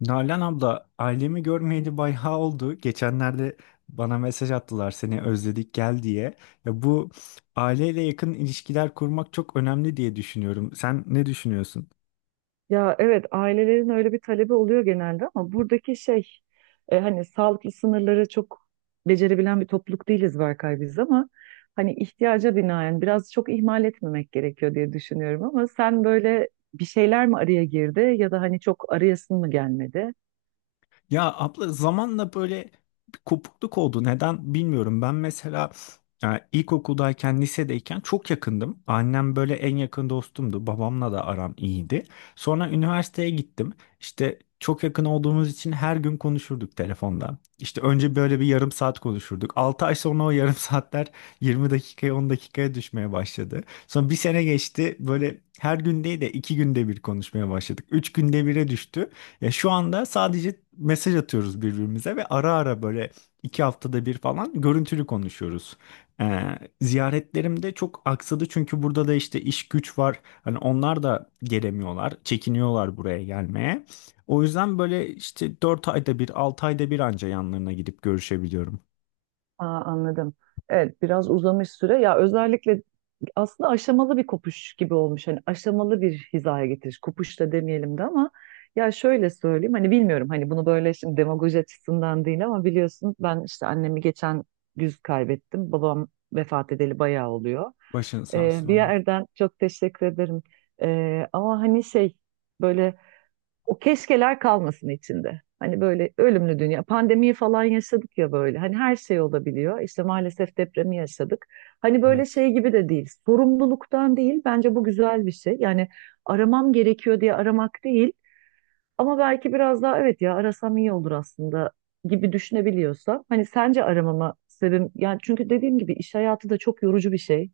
Nalan abla, ailemi görmeyeli bayağı oldu. Geçenlerde bana mesaj attılar seni özledik gel diye. Ya bu aileyle yakın ilişkiler kurmak çok önemli diye düşünüyorum. Sen ne düşünüyorsun? Ya evet ailelerin öyle bir talebi oluyor genelde ama buradaki şey hani sağlıklı sınırları çok becerebilen bir topluluk değiliz Berkay biz ama hani ihtiyaca binaen biraz çok ihmal etmemek gerekiyor diye düşünüyorum ama sen böyle bir şeyler mi araya girdi ya da hani çok arayasın mı gelmedi? Ya abla zamanla böyle bir kopukluk oldu. Neden bilmiyorum. Ben mesela e, ilkokuldayken, lisedeyken çok yakındım. Annem böyle en yakın dostumdu. Babamla da aram iyiydi. Sonra üniversiteye gittim. İşte çok yakın olduğumuz için her gün konuşurduk telefonda. İşte önce böyle bir yarım saat konuşurduk. 6 ay sonra o yarım saatler 20 dakikaya 10 dakikaya düşmeye başladı. Sonra bir sene geçti. Böyle her gün değil de 2 günde bir konuşmaya başladık. 3 günde bire düştü. Ya şu anda sadece mesaj atıyoruz birbirimize ve ara ara böyle 2 haftada bir falan görüntülü konuşuyoruz. Ziyaretlerim de çok aksadı çünkü burada da işte iş güç var. Hani onlar da gelemiyorlar, çekiniyorlar buraya gelmeye. O yüzden böyle işte 4 ayda bir, 6 ayda bir anca yanlarına gidip görüşebiliyorum. Aa, anladım. Evet biraz uzamış süre ya, özellikle aslında aşamalı bir kopuş gibi olmuş. Hani aşamalı bir hizaya getiriş. Kopuş da demeyelim de, ama ya şöyle söyleyeyim. Hani bilmiyorum, hani bunu böyle şimdi demagoji açısından değil ama biliyorsun, ben işte annemi geçen güz kaybettim. Babam vefat edeli bayağı oluyor. Başın sağ olsun Bir abla. yerden çok teşekkür ederim. Ama hani şey, böyle o keşkeler kalmasın içinde. Hani böyle ölümlü dünya. Pandemiyi falan yaşadık ya böyle. Hani her şey olabiliyor. İşte maalesef depremi yaşadık. Hani böyle Evet. şey gibi de değil. Sorumluluktan değil. Bence bu güzel bir şey. Yani aramam gerekiyor diye aramak değil. Ama belki biraz daha, evet ya, arasam iyi olur aslında gibi düşünebiliyorsa. Hani sence aramama sebebim yani, çünkü dediğim gibi iş hayatı da çok yorucu bir şey.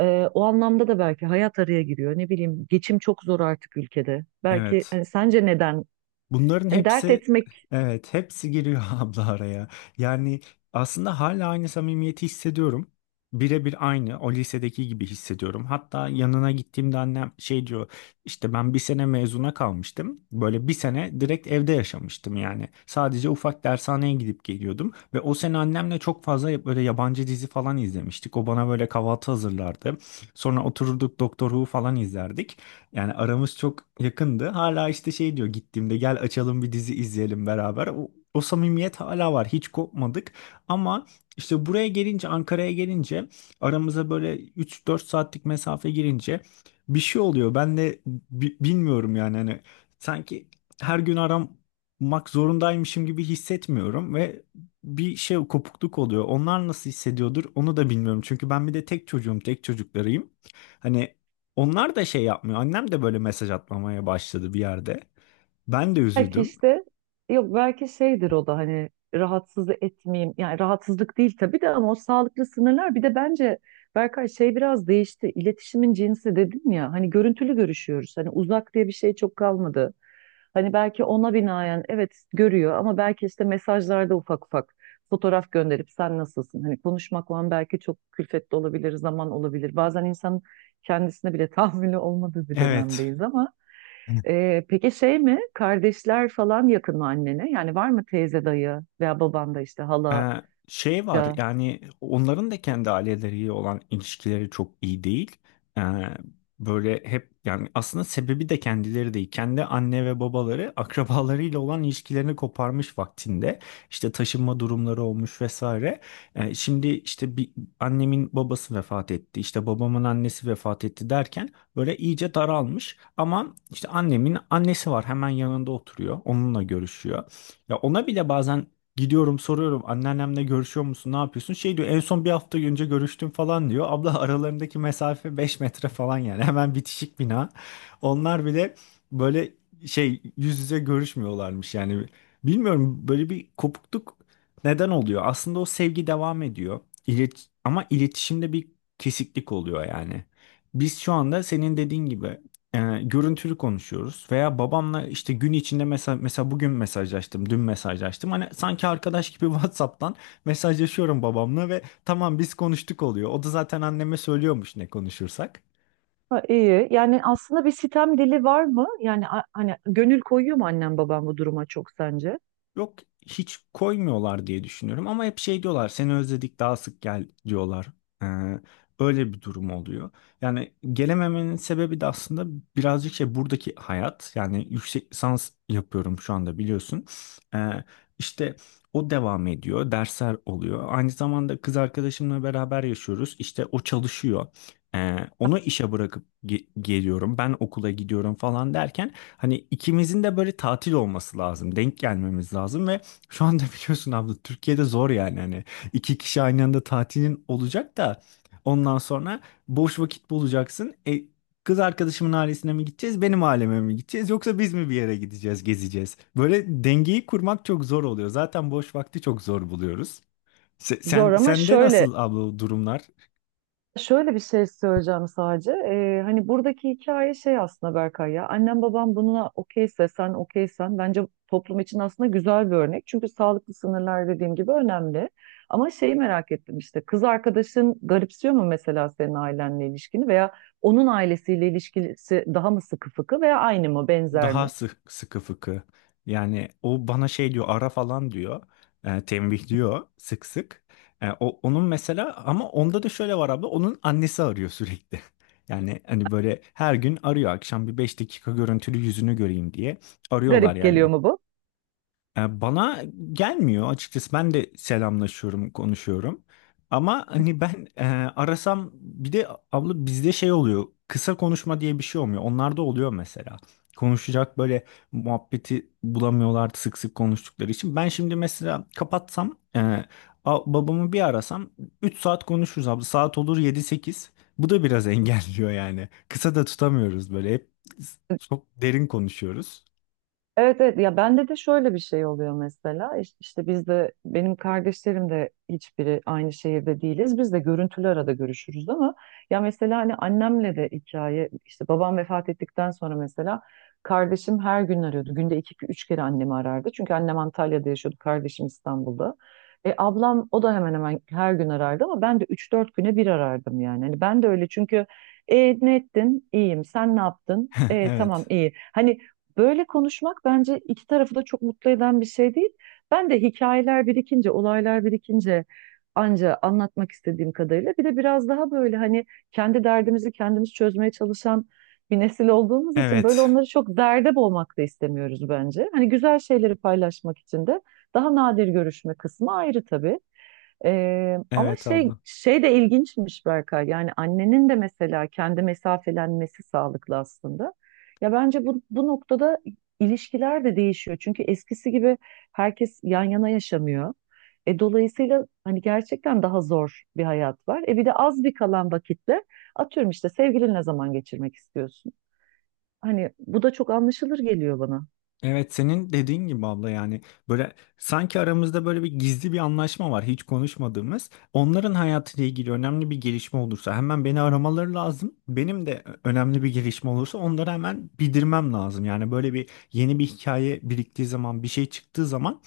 O anlamda da belki hayat araya giriyor. Ne bileyim, geçim çok zor artık ülkede. Belki Evet. hani sence neden, Bunların hani dert hepsi etmek, evet hepsi giriyor abla araya. Yani aslında hala aynı samimiyeti hissediyorum. Birebir aynı o lisedeki gibi hissediyorum. Hatta yanına gittiğimde annem şey diyor işte ben bir sene mezuna kalmıştım. Böyle bir sene direkt evde yaşamıştım yani. Sadece ufak dershaneye gidip geliyordum. Ve o sene annemle çok fazla böyle yabancı dizi falan izlemiştik. O bana böyle kahvaltı hazırlardı. Sonra otururduk Doktor Who falan izlerdik. Yani aramız çok yakındı. Hala işte şey diyor gittiğimde gel açalım bir dizi izleyelim beraber. O samimiyet hala var. Hiç kopmadık. Ama işte buraya gelince Ankara'ya gelince aramıza böyle üç dört saatlik mesafe girince bir şey oluyor. Ben de bilmiyorum yani hani sanki her gün aramak zorundaymışım gibi hissetmiyorum ve bir şey kopukluk oluyor. Onlar nasıl hissediyordur onu da bilmiyorum. Çünkü ben bir de tek çocuğum, tek çocuklarıyım. Hani onlar da şey yapmıyor. Annem de böyle mesaj atmamaya başladı bir yerde. Ben de belki üzüldüm. işte, yok, belki şeydir, o da hani rahatsız etmeyeyim. Yani rahatsızlık değil tabii de, ama o sağlıklı sınırlar bir de bence Berkay şey biraz değişti. İletişimin cinsi dedim ya, hani görüntülü görüşüyoruz. Hani uzak diye bir şey çok kalmadı. Hani belki ona binaen evet görüyor, ama belki işte mesajlarda ufak ufak fotoğraf gönderip sen nasılsın? Hani konuşmakla belki çok külfetli olabilir, zaman olabilir. Bazen insan kendisine bile tahammülü olmadığı bir Evet. dönemdeyiz ama peki şey mi? Kardeşler falan yakın mı annene? Yani var mı teyze dayı veya baban da işte hala Ee, şey var ya? yani onların da kendi aileleriyle olan ilişkileri çok iyi değil. Ee, böyle hep yani aslında sebebi de kendileri değil. Kendi anne ve babaları akrabalarıyla olan ilişkilerini koparmış vaktinde. İşte taşınma durumları olmuş vesaire. Şimdi işte bir annemin babası vefat etti. İşte babamın annesi vefat etti derken böyle iyice daralmış. Ama işte annemin annesi var hemen yanında oturuyor. Onunla görüşüyor. Ya ona bile bazen gidiyorum soruyorum anneannemle görüşüyor musun ne yapıyorsun? Şey diyor en son bir hafta önce görüştüm falan diyor. Abla aralarındaki mesafe 5 metre falan yani hemen bitişik bina. Onlar bile böyle şey yüz yüze görüşmüyorlarmış yani. Bilmiyorum böyle bir kopukluk neden oluyor? Aslında o sevgi devam ediyor. Ama iletişimde bir kesiklik oluyor yani. Biz şu anda senin dediğin gibi görüntülü konuşuyoruz veya babamla işte gün içinde mesela bugün mesajlaştım, dün mesajlaştım. Hani sanki arkadaş gibi WhatsApp'tan mesajlaşıyorum babamla ve tamam biz konuştuk oluyor. O da zaten anneme söylüyormuş ne konuşursak. Ha, iyi. Yani aslında bir sitem dili var mı? Yani hani gönül koyuyor mu annem babam bu duruma çok sence? Yok hiç koymuyorlar diye düşünüyorum ama hep şey diyorlar seni özledik daha sık gel diyorlar. Ee, öyle bir durum oluyor. Yani gelememenin sebebi de aslında birazcık şey buradaki hayat yani yüksek lisans yapıyorum şu anda biliyorsun. Ee, işte o devam ediyor dersler oluyor. Aynı zamanda kız arkadaşımla beraber yaşıyoruz işte o çalışıyor. Onu işe bırakıp geliyorum ben okula gidiyorum falan derken hani ikimizin de böyle tatil olması lazım. Denk gelmemiz lazım ve şu anda biliyorsun abla Türkiye'de zor yani. Hani iki kişi aynı anda tatilin olacak da ondan sonra boş vakit bulacaksın. Kız arkadaşımın ailesine mi gideceğiz, benim aileme mi gideceğiz yoksa biz mi bir yere gideceğiz, gezeceğiz? Böyle dengeyi kurmak çok zor oluyor. Zaten boş vakti çok zor buluyoruz. Se- Sen, Zor ama sende şöyle nasıl abla durumlar? Şöyle bir şey söyleyeceğim sadece. Hani buradaki hikaye şey aslında Berkay ya. Annem babam buna okeyse sen okeysen bence toplum için aslında güzel bir örnek. Çünkü sağlıklı sınırlar dediğim gibi önemli. Ama şeyi merak ettim, işte kız arkadaşın garipsiyor mu mesela senin ailenle ilişkini veya onun ailesiyle ilişkisi daha mı sıkı fıkı veya aynı mı benzer Daha mi? Sıkı fıkı. Yani o bana şey diyor ara falan diyor. Tembih diyor sık sık. Onun mesela ama onda da şöyle var abi onun annesi arıyor sürekli. Yani hani böyle her gün arıyor akşam bir 5 dakika görüntülü yüzünü göreyim diye arıyorlar Garip geliyor yani. mu? Bana gelmiyor açıkçası. Ben de selamlaşıyorum, konuşuyorum. Ama hani ben arasam bir de abla bizde şey oluyor. Kısa konuşma diye bir şey olmuyor. Onlarda oluyor mesela. Konuşacak böyle muhabbeti bulamıyorlar sık sık konuştukları için. Ben şimdi mesela kapatsam babamı bir arasam 3 saat konuşuruz abla. Saat olur yedi sekiz. Bu da biraz engelliyor yani. Kısa da tutamıyoruz böyle. Hep çok derin konuşuyoruz. Evet, evet, ya bende de şöyle bir şey oluyor mesela. İş- işte biz de, benim kardeşlerim de hiçbiri aynı şehirde değiliz, biz de görüntülü arada görüşürüz ama ya mesela hani annemle de hikaye işte, babam vefat ettikten sonra mesela kardeşim her gün arıyordu, günde 2-3 kere annemi arardı çünkü annem Antalya'da yaşıyordu, kardeşim İstanbul'da. Ablam o da hemen hemen her gün arardı ama ben de 3-4 güne bir arardım yani, hani ben de öyle çünkü ne ettin? İyiyim. Sen ne yaptın? Tamam Evet. iyi. Hani böyle konuşmak bence iki tarafı da çok mutlu eden bir şey değil. Ben de hikayeler birikince, olaylar birikince anca anlatmak istediğim kadarıyla, bir de biraz daha böyle hani kendi derdimizi kendimiz çözmeye çalışan bir nesil olduğumuz için böyle Evet. onları çok derde boğmak da istemiyoruz bence. Hani güzel şeyleri paylaşmak için de daha nadir görüşme kısmı ayrı tabii. Ama Evet şey abla. şey de ilginçmiş Berkay. Yani annenin de mesela kendi mesafelenmesi sağlıklı aslında. Ya bence bu noktada ilişkiler de değişiyor. Çünkü eskisi gibi herkes yan yana yaşamıyor. Dolayısıyla hani gerçekten daha zor bir hayat var. Bir de az bir kalan vakitte atıyorum işte sevgilinle zaman geçirmek istiyorsun. Hani bu da çok anlaşılır geliyor bana. Evet senin dediğin gibi abla yani böyle sanki aramızda böyle bir gizli bir anlaşma var hiç konuşmadığımız. Onların hayatıyla ilgili önemli bir gelişme olursa hemen beni aramaları lazım. Benim de önemli bir gelişme olursa onları hemen bildirmem lazım. Yani böyle bir yeni bir hikaye biriktiği zaman bir şey çıktığı zaman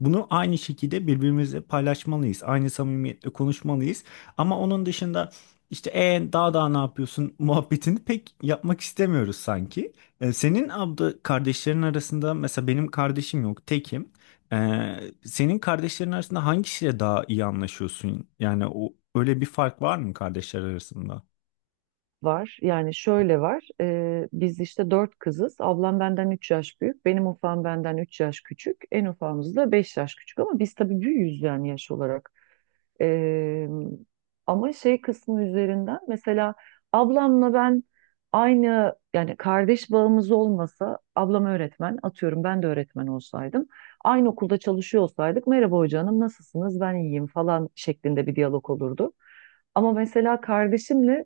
bunu aynı şekilde birbirimizle paylaşmalıyız. Aynı samimiyetle konuşmalıyız. Ama onun dışında işte daha ne yapıyorsun muhabbetini pek yapmak istemiyoruz sanki. Senin abla kardeşlerin arasında mesela benim kardeşim yok, tekim. E, senin kardeşlerin arasında hangisiyle daha iyi anlaşıyorsun? Yani o öyle bir fark var mı kardeşler arasında? Var. Yani şöyle var. Biz işte dört kızız. Ablam benden 3 yaş büyük. Benim ufağım benden 3 yaş küçük. En ufağımız da 5 yaş küçük. Ama biz tabii büyüğüz yani yaş olarak. E, Ama şey kısmı üzerinden mesela ablamla ben aynı, yani kardeş bağımız olmasa ablam öğretmen, atıyorum ben de öğretmen olsaydım, aynı okulda çalışıyor olsaydık, merhaba hoca hanım nasılsınız ben iyiyim falan şeklinde bir diyalog olurdu. Ama mesela kardeşimle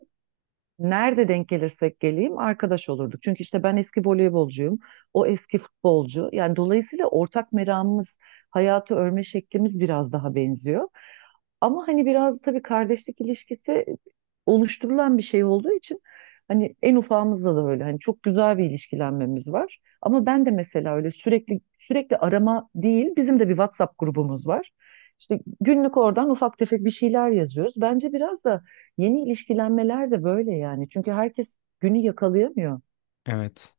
nerede denk gelirsek geleyim arkadaş olurduk. Çünkü işte ben eski voleybolcuyum, o eski futbolcu. Yani dolayısıyla ortak meramımız, hayatı örme şeklimiz biraz daha benziyor. Ama hani biraz tabii kardeşlik ilişkisi oluşturulan bir şey olduğu için hani en ufağımızla da öyle, hani çok güzel bir ilişkilenmemiz var. Ama ben de mesela öyle sürekli sürekli arama değil, bizim de bir WhatsApp grubumuz var. İşte günlük oradan ufak tefek bir şeyler yazıyoruz. Bence biraz da yeni ilişkilenmeler de böyle yani. Çünkü herkes günü yakalayamıyor. Evet.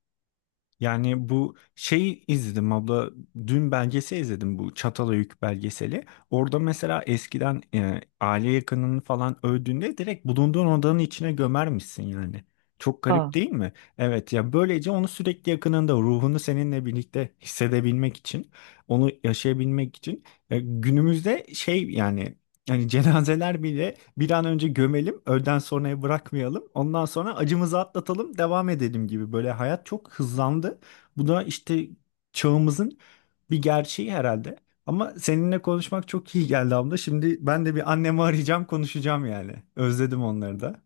Yani bu şeyi izledim abla dün belgesel izledim bu Çatalhöyük belgeseli. Orada mesela eskiden aile yakınını falan öldüğünde direkt bulunduğun odanın içine gömermişsin yani. Çok garip Aa, değil mi? Evet ya böylece onu sürekli yakınında ruhunu seninle birlikte hissedebilmek için onu yaşayabilmek için günümüzde şey yani cenazeler bile bir an önce gömelim, öğleden sonraya bırakmayalım. Ondan sonra acımızı atlatalım, devam edelim gibi. Böyle hayat çok hızlandı. Bu da işte çağımızın bir gerçeği herhalde. Ama seninle konuşmak çok iyi geldi abla. Şimdi ben de bir annemi arayacağım, konuşacağım yani. Özledim onları da.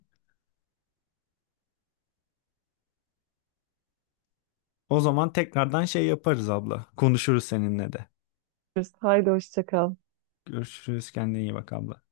O zaman tekrardan şey yaparız abla. Konuşuruz seninle de. görüşürüz. Haydi hoşça kal. Görüşürüz. Kendine iyi bak abla.